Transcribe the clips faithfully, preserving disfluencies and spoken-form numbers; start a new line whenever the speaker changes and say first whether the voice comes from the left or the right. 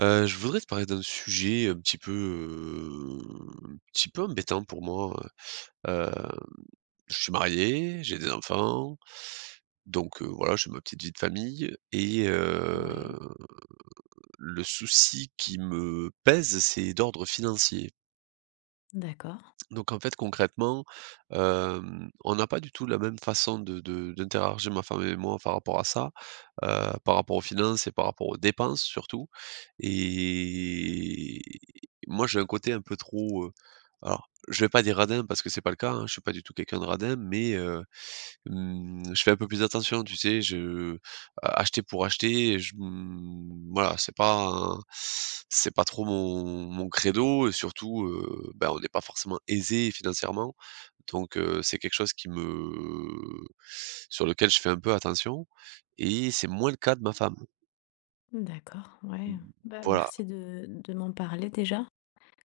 right: Heu, je voudrais te parler d'un sujet un petit peu, heu, un petit peu embêtant pour moi, heu. Je suis marié, j'ai des enfants, donc heu, voilà, j'ai ma petite vie de famille et heu,
left: Ouais,
right: le souci qui me pèse, c'est d'ordre financier.
left: d'accord,
right: Donc en fait, concrètement, hem, on n'a pas du tout la même façon de de d'interagir ma femme et moi par rapport à ça, heu, par rapport aux finances et par rapport aux dépenses surtout. Et moi, j'ai un côté un peu trop, heu, alors je vais pas dire radin parce que c'est pas le cas, hein, je suis pas du tout quelqu'un de radin, mais heu, mmh, je fais un peu plus attention, tu sais? Je a Acheter pour acheter, je mmh, voilà, c'est pas un c'est pas trop mon mon credo et surtout, heu, ben, on n'est pas forcément aisé financièrement, donc heu, c'est quelque chose qui me sur lequel je fais un peu attention et c'est moins le cas de ma femme.
left: d'accord, ouais.
right: Mmh,
left: Bah,
right: voilà,
left: merci de, de m'en parler déjà.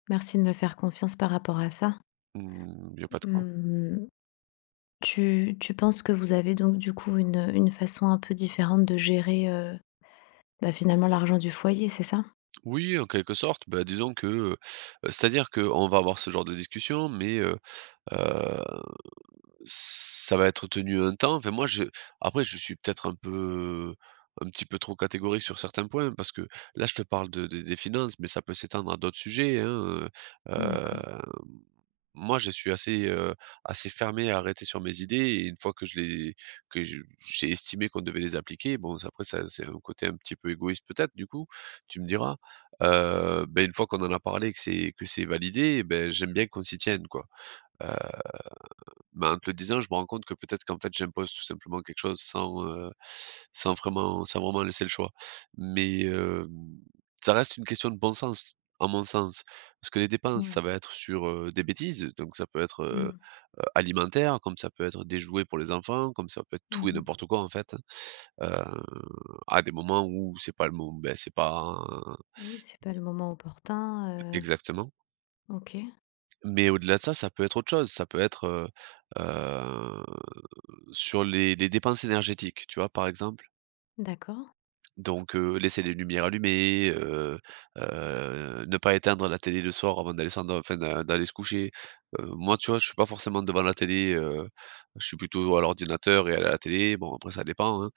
left: Merci de me faire confiance par rapport à ça.
right: mmh, il y a pas de quoi.
left: Hum, tu, tu penses que vous avez donc du coup une, une façon un peu différente de gérer euh, bah, finalement l'argent du foyer, c'est ça?
right: Oui, en quelque sorte, bah, disons que, heu, c'est-à-dire qu'on va avoir ce genre de discussion, mais heu heu, ça va être tenu un temps. Enfin moi je après je suis peut-être un peu un petit peu trop catégorique sur certains points parce que là je te parle de de des finances, mais ça peut s'étendre à d'autres sujets, hein, heu
left: D'accord,
right: Moi, je suis assez, heu, assez fermé, arrêté sur mes idées et une fois que je les que je j'ai estimé qu'on devait les appliquer, bon ça après ça c'est un côté un petit peu égoïste peut-être du coup, tu me diras, heu, beh, une fois qu'on en a parlé que c'est que c'est validé, ben j'aime bien qu'on s'y tienne quoi. Mais en te le disant, je me rends compte que peut-être qu'en fait, j'impose tout simplement quelque chose sans, heu, sans vraiment sans vraiment laisser le choix. Mais, hem, ça reste une question de bon sens, à mon sens. Parce que les dépenses, ça
left: ouais.
right: va être sur, heu, des bêtises, donc ça peut être, heu,
left: Hum,
right: heu, alimentaire, comme ça peut être des jouets pour les enfants, comme ça peut être tout et
left: mhm.
right: n'importe quoi en fait, hein, à des moments où c'est pas le mom ben c'est pas euh,
left: Oui, c'est pas le moment opportun. Euh,
right: exactement.
left: ok,
right: Mais au-delà de ça, ça peut être autre chose. Ça peut être, heu, heu, sur les les dépenses énergétiques, tu vois? Par exemple,
left: d'accord,
right: donc, heu, laisser les lumières allumées, heu heu, ne pas éteindre la télé le soir avant d'aller s'endor enfin d'a d'aller se coucher. Heu, moi, tu vois, je suis pas forcément devant la télé, heu, je suis plutôt à l'ordinateur et à la télé. Bon, après ça dépend, hein.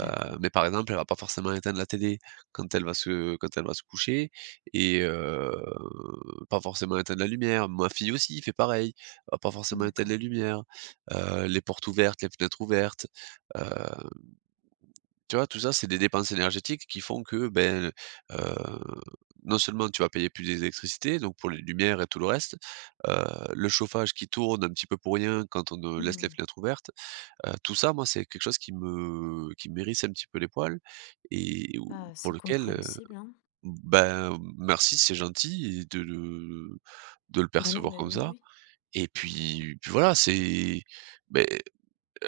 left: d'accord,
right: Mais par exemple, elle va pas forcément éteindre la télé quand elle va se quand elle va se coucher et heu, pas forcément éteindre la lumière. Ma fille aussi fait pareil, elle va pas forcément éteindre
left: d'accord.
right: les lumières, heu, les portes ouvertes, les fenêtres ouvertes, heu tu vois, tout ça, c'est des dépenses énergétiques qui font que, ben, heu, non seulement tu vas payer plus d'électricité, donc pour les lumières et tout le reste, heu, le chauffage qui tourne un petit peu pour rien quand on, heu, laisse les
left: Hum,
right: fenêtres ouvertes. Heu, tout ça, moi, c'est quelque chose qui me qui m'hérisse un petit peu les poils et ou
left: bah,
right: pour
left: c'est
right: lequel, heu,
left: compréhensible, hein.
right: ben, merci, c'est gentil et de le de le
left: Bah non,
right: percevoir
left: mais
right: comme
left: oui,
right: ça
left: oui.
right: et puis puis voilà, c'est ben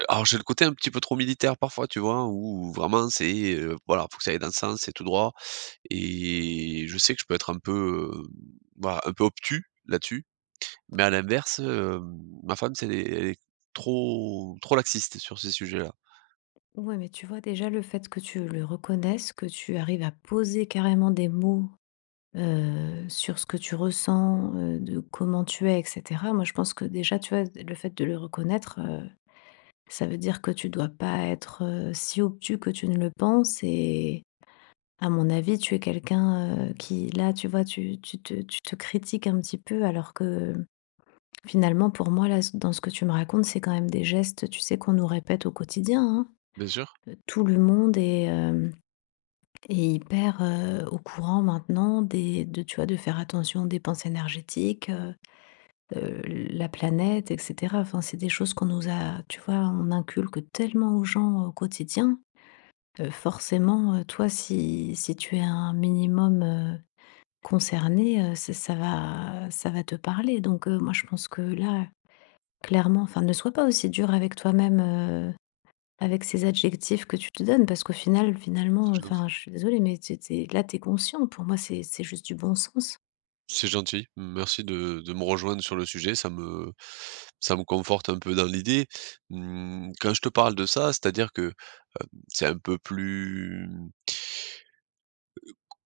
right: alors j'ai le côté un petit peu trop militaire parfois, tu vois? Où vraiment c'est, heu, voilà, faut que ça aille dans le sens, c'est tout droit et je sais que je peux être un peu, hem, voilà, un peu obtus là-dessus. Mais à l'inverse, hem, ma femme, c'est elle est elle est trop trop laxiste sur ces sujets-là.
left: Ouais, mais tu vois déjà le fait que tu le reconnaisses, que tu arrives à poser carrément des mots, heu, sur ce que tu ressens, heu, de comment tu es et cetera. Moi, je pense que déjà, tu vois, le fait de le reconnaître, heu, ça veut dire que tu dois pas être, heu, si obtus que tu ne le penses et à mon avis, tu es quelqu'un, heu, qui là, tu vois, tu tu te tu te critiques un petit peu alors que finalement pour moi là, dans ce que tu me racontes, c'est quand même des gestes, tu sais, qu'on nous répète au quotidien, hein.
right: Bien sûr,
left: Tout le monde est, et hyper, heu, au courant maintenant des de tu vois, de faire attention aux dépenses énergétiques, heu, heu, la planète et cetera. Enfin, c'est des choses qu'on nous a tu vois, on inculque tellement aux gens au quotidien, heu, forcément, heu, toi si si tu es un minimum, heu, concerné, heu, ça ça va ça va te parler donc heu, moi je pense que là, clairement enfin, ne sois pas aussi dur avec toi-même, avec ces adjectifs que tu te donnes, parce qu'au final, finalement,
right: c'est gentil.
left: enfin, je suis désolée, mais tu tu là, tu es conscient. Pour moi, c'est c'est juste du bon sens.
right: C'est gentil. Merci de de me rejoindre sur le sujet, ça me ça me conforte un peu dans l'idée. Mmh, quand je te parle de ça, c'est-à-dire que c'est un peu plus.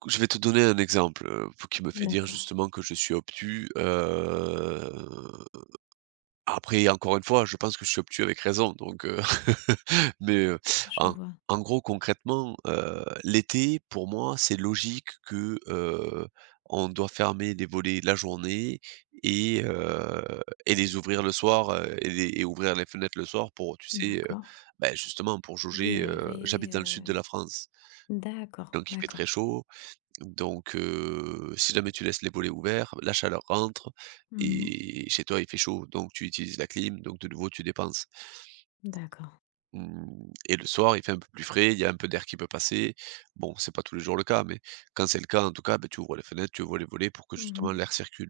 right: Je vais te donner un exemple, heu, qui me fait dire
left: D'accord,
right: justement que je suis obtus, heu, après encore une fois, je pense que je suis obtus avec raison donc heu, mais heu,
left: je
right: en
left: vois.
right: en gros concrètement, heu, l'été pour moi c'est logique que, heu, on doit fermer les volets la journée et heu et les ouvrir le soir, heu et les et ouvrir les fenêtres le soir pour, tu sais, heu,
left: D'accord.
right: bah, justement pour
left: Oui,
right: jauger, heu
left: aéré.
right: j'habite dans le
left: euh,
right: sud de la France,
left: D'accord,
right: donc il fait
left: d'accord.
right: très chaud. Donc, heu, si jamais tu laisses les volets ouverts, la chaleur rentre
left: Mhm.
right: et chez toi, il fait chaud, donc tu utilises la clim, donc de nouveau, tu dépenses.
left: D'accord.
right: Mmh, et le soir, il fait un peu plus frais, il y a un peu d'air qui peut passer. Bon, c'est pas tous les jours le cas, mais quand c'est le cas, en tout cas, beh, tu ouvres les fenêtres, tu ouvres les volets pour que justement
left: Mhm.
right: l'air circule.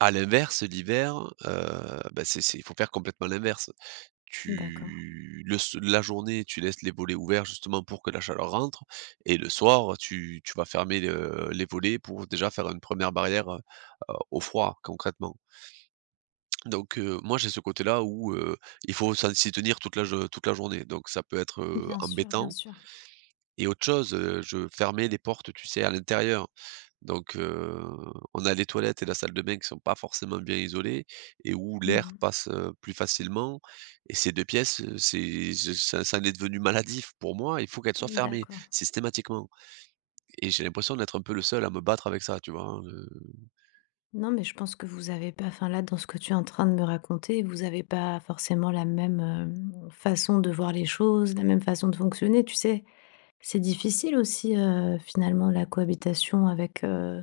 right: À l'inverse, l'hiver, heu, bah, c'est c'est il faut faire complètement l'inverse.
left: D'accord.
right: Tu le s La journée, tu laisses les volets ouverts justement pour que la chaleur rentre et le soir, tu tu vas fermer le les volets pour déjà faire une première barrière, heu, au froid concrètement. Donc heu, moi j'ai ce côté-là où, heu, il faut s'en s'y tenir toute la jo toute la journée, donc ça peut être, heu,
left: Bien sûr, bien
right: embêtant
left: sûr.
right: et autre chose, heu, je fermais les portes, tu sais, à l'intérieur. Donc, heu, on a les toilettes et la salle de bain qui sont pas forcément bien isolées et où l'air
left: Mhm.
right: passe, heu, plus facilement et ces deux pièces, heu, c'est je ça ça en est devenu maladif pour moi, il faut qu'elles soient fermées
left: D'accord.
right: systématiquement et j'ai l'impression d'être un peu le seul à me battre avec ça, tu vois? Heu
left: Non, mais je pense que vous avez pas, enfin là, dans ce que tu es en train de me raconter, vous n'avez pas forcément la même euh, façon de voir les choses, la même façon de fonctionner, tu sais. C'est difficile aussi, heu, finalement la cohabitation avec, heu,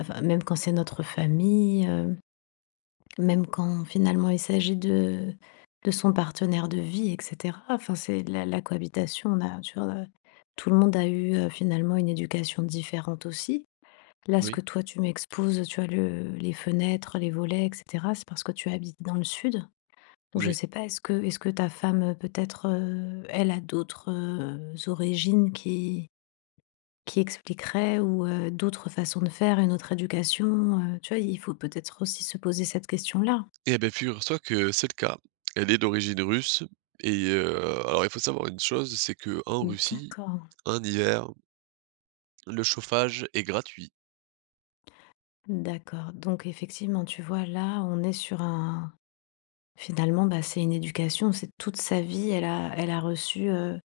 left: enfin même quand c'est notre famille, heu, même quand finalement il s'agit de de son partenaire de vie et cetera. Enfin c'est la la cohabitation, on a tu vois, heu, tout le monde a eu, heu, finalement une éducation différente aussi. Là, ce
right: Oui,
left: que toi tu m'exposes, tu as le les fenêtres, les volets et cetera, c'est parce que tu habites dans le sud? Ou je
right: oui.
left: sais pas, est-ce que est-ce que ta femme, heu, peut-être, heu, elle a d'autres, heu, origines qui qui expliquerait ou heu, d'autres façons de faire, une autre éducation, heu, tu vois? Il faut peut-être aussi se poser cette question-là.
right: Eh beh, figure-toi que c'est le cas. Elle est d'origine russe et heu, alors il faut savoir une chose, c'est que en Russie,
left: D'accord,
right: en hiver, le chauffage est gratuit.
left: d'accord. Donc effectivement, tu vois, là, on est sur un finalement, bah, c'est une éducation, c'est toute sa vie, elle a elle a reçu, heu,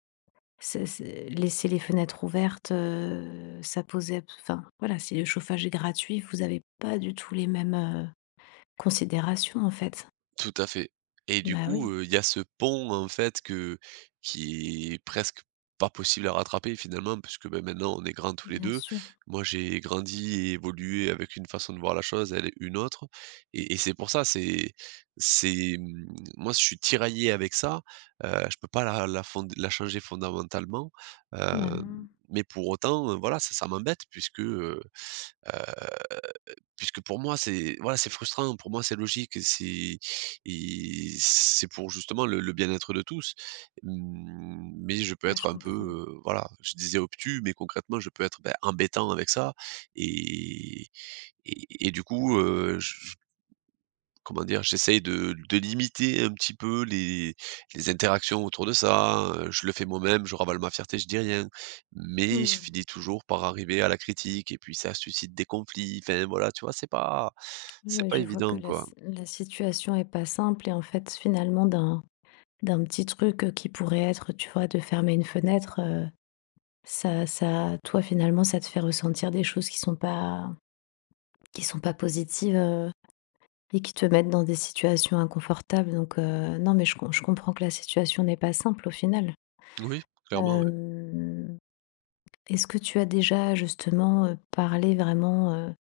left: c'est c'est laisser les fenêtres ouvertes, heu, ça posait enfin, voilà, si le chauffage est gratuit, vous avez pas du tout les mêmes, heu, considérations, en fait.
right: Tout à fait et du
left: Bah
right: coup,
left: oui,
right: heu, il y a ce pont en fait que qui est presque pas possible à rattraper finalement puisque, beh, maintenant on est grands tous les
left: bien
right: deux.
left: sûr.
right: Moi, j'ai grandi et évolué avec une façon de voir la chose, elle, est une autre et et c'est pour ça, c'est c'est, mmh, moi, je suis tiraillé avec ça, heu, je peux pas la la fond la changer fondamentalement,
left: Bah
right: hem,
left: non,
right: mais pour autant, heu, voilà, ça ça m'embête puisque, heu puisque pour moi, c'est voilà, c'est frustrant, pour moi, c'est logique, c'est et c'est pour justement le le bien-être de tous. Mmh, mais je peux
left: ouais, je
right: être un peu,
left: comprends.
right: heu, voilà, je disais obtus, mais concrètement, je peux être, bah, embêtant avec ça et et et du coup, heu, j comment dire? J'essaye de de limiter un petit peu les les interactions autour de ça, heu, je le fais moi-même, je ravale ma fierté, je dis rien, mais je
left: Mmh.
right: finis toujours par arriver à la critique et puis ça suscite des conflits, enfin voilà, tu vois? C'est pas c'est
left: Oui,
right: pas
left: je vois que
right: évident,
left: la
right: quoi.
left: s la situation est pas simple et en fait, finalement, d'un d'un petit truc, heu, qui pourrait être, tu vois, de fermer une fenêtre, heu, ça ça toi, finalement, ça te fait ressentir des choses qui sont pas qui sont pas positives, heu et qui te mettent dans des situations inconfortables donc heu, non, mais je com je comprends que la situation n'est pas simple, au final.
right: Oui, clairement, oui.
left: Hem, est-ce que tu as déjà, justement, heu, parlé vraiment,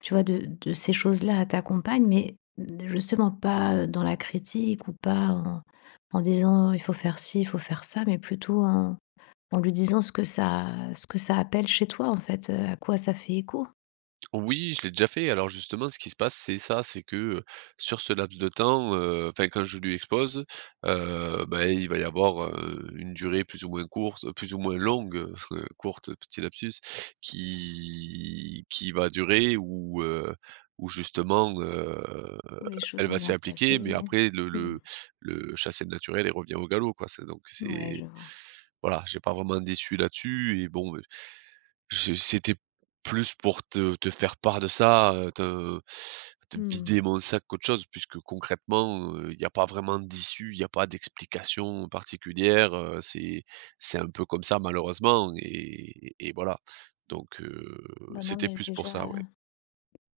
left: tu vois, de de ces choses-là à ta compagne, mais justement pas, dans la critique ou pas en en disant: «Il faut faire ci, il faut faire ça», mais plutôt en en lui disant ce que ça ce que ça appelle chez toi, en fait, heu, à quoi ça fait écho?
right: Oui, je l'ai déjà fait. Alors justement, ce qui se passe, c'est ça, c'est que euh, sur ce laps de temps, euh, enfin quand je lui expose, euh, ben, il va y avoir euh, une durée plus ou moins courte, plus ou moins longue, euh, courte, petit lapsus, qui, qui va durer ou euh, ou justement euh,
left: Où les choses
right: elle
left: vont
right: va
left: bien
right: s'y
left: se
right: appliquer, mais
left: passer.
right: après le,
left: Mmh.
right: le, le chassé naturel, il revient au galop, quoi. C'est, donc
left: Ouais,
right: c'est
left: je vois.
right: voilà, j'ai pas vraiment déçu là-dessus et bon, je c'était plus pour te te faire part de ça, heu, te te
left: Mmh.
right: vider mon sac qu'autre chose puisque concrètement, il y a pas vraiment d'issue, il y a pas d'explication particulière, heu, c'est c'est un peu comme ça malheureusement et et voilà. Donc heu,
left: Bah, non,
right: c'était
left: mais
right: plus pour
left: déjà,
right: ça, ouais.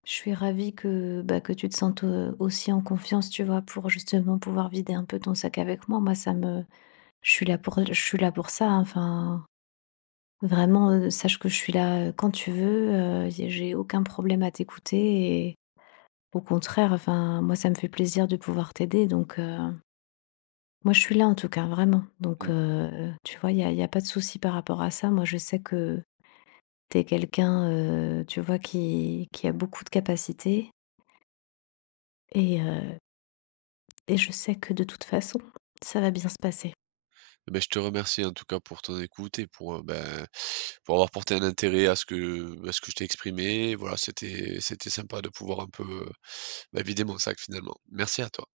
left: je suis ravie que, bah, que tu te sentes, heu, aussi en confiance, tu vois, pour justement pouvoir vider un peu ton sac avec moi. Moi, ça me je suis là pour je suis là pour ça, hein, enfin vraiment, heu, sache que je suis là, heu, quand tu veux, heu, j'ai j'ai aucun problème à t'écouter et au contraire, enfin, moi, ça me fait plaisir de pouvoir t'aider donc, heu, moi, je suis là, en tout cas, vraiment donc,
right: Mmh.
left: heu, tu vois, il y a y a pas de souci par rapport à ça. Moi, je sais que tu es quelqu'un, heu, tu vois, qui qui a beaucoup de capacités et heu et je sais que de toute façon, ça va bien se passer.
right: Beh, je te remercie en tout cas pour ton écoute et pour, heu, ben, pour avoir porté un intérêt à ce que à ce que je t'ai exprimé. Voilà, c'était c'était sympa de pouvoir un peu, heu, bah, vider mon sac finalement. Merci à toi.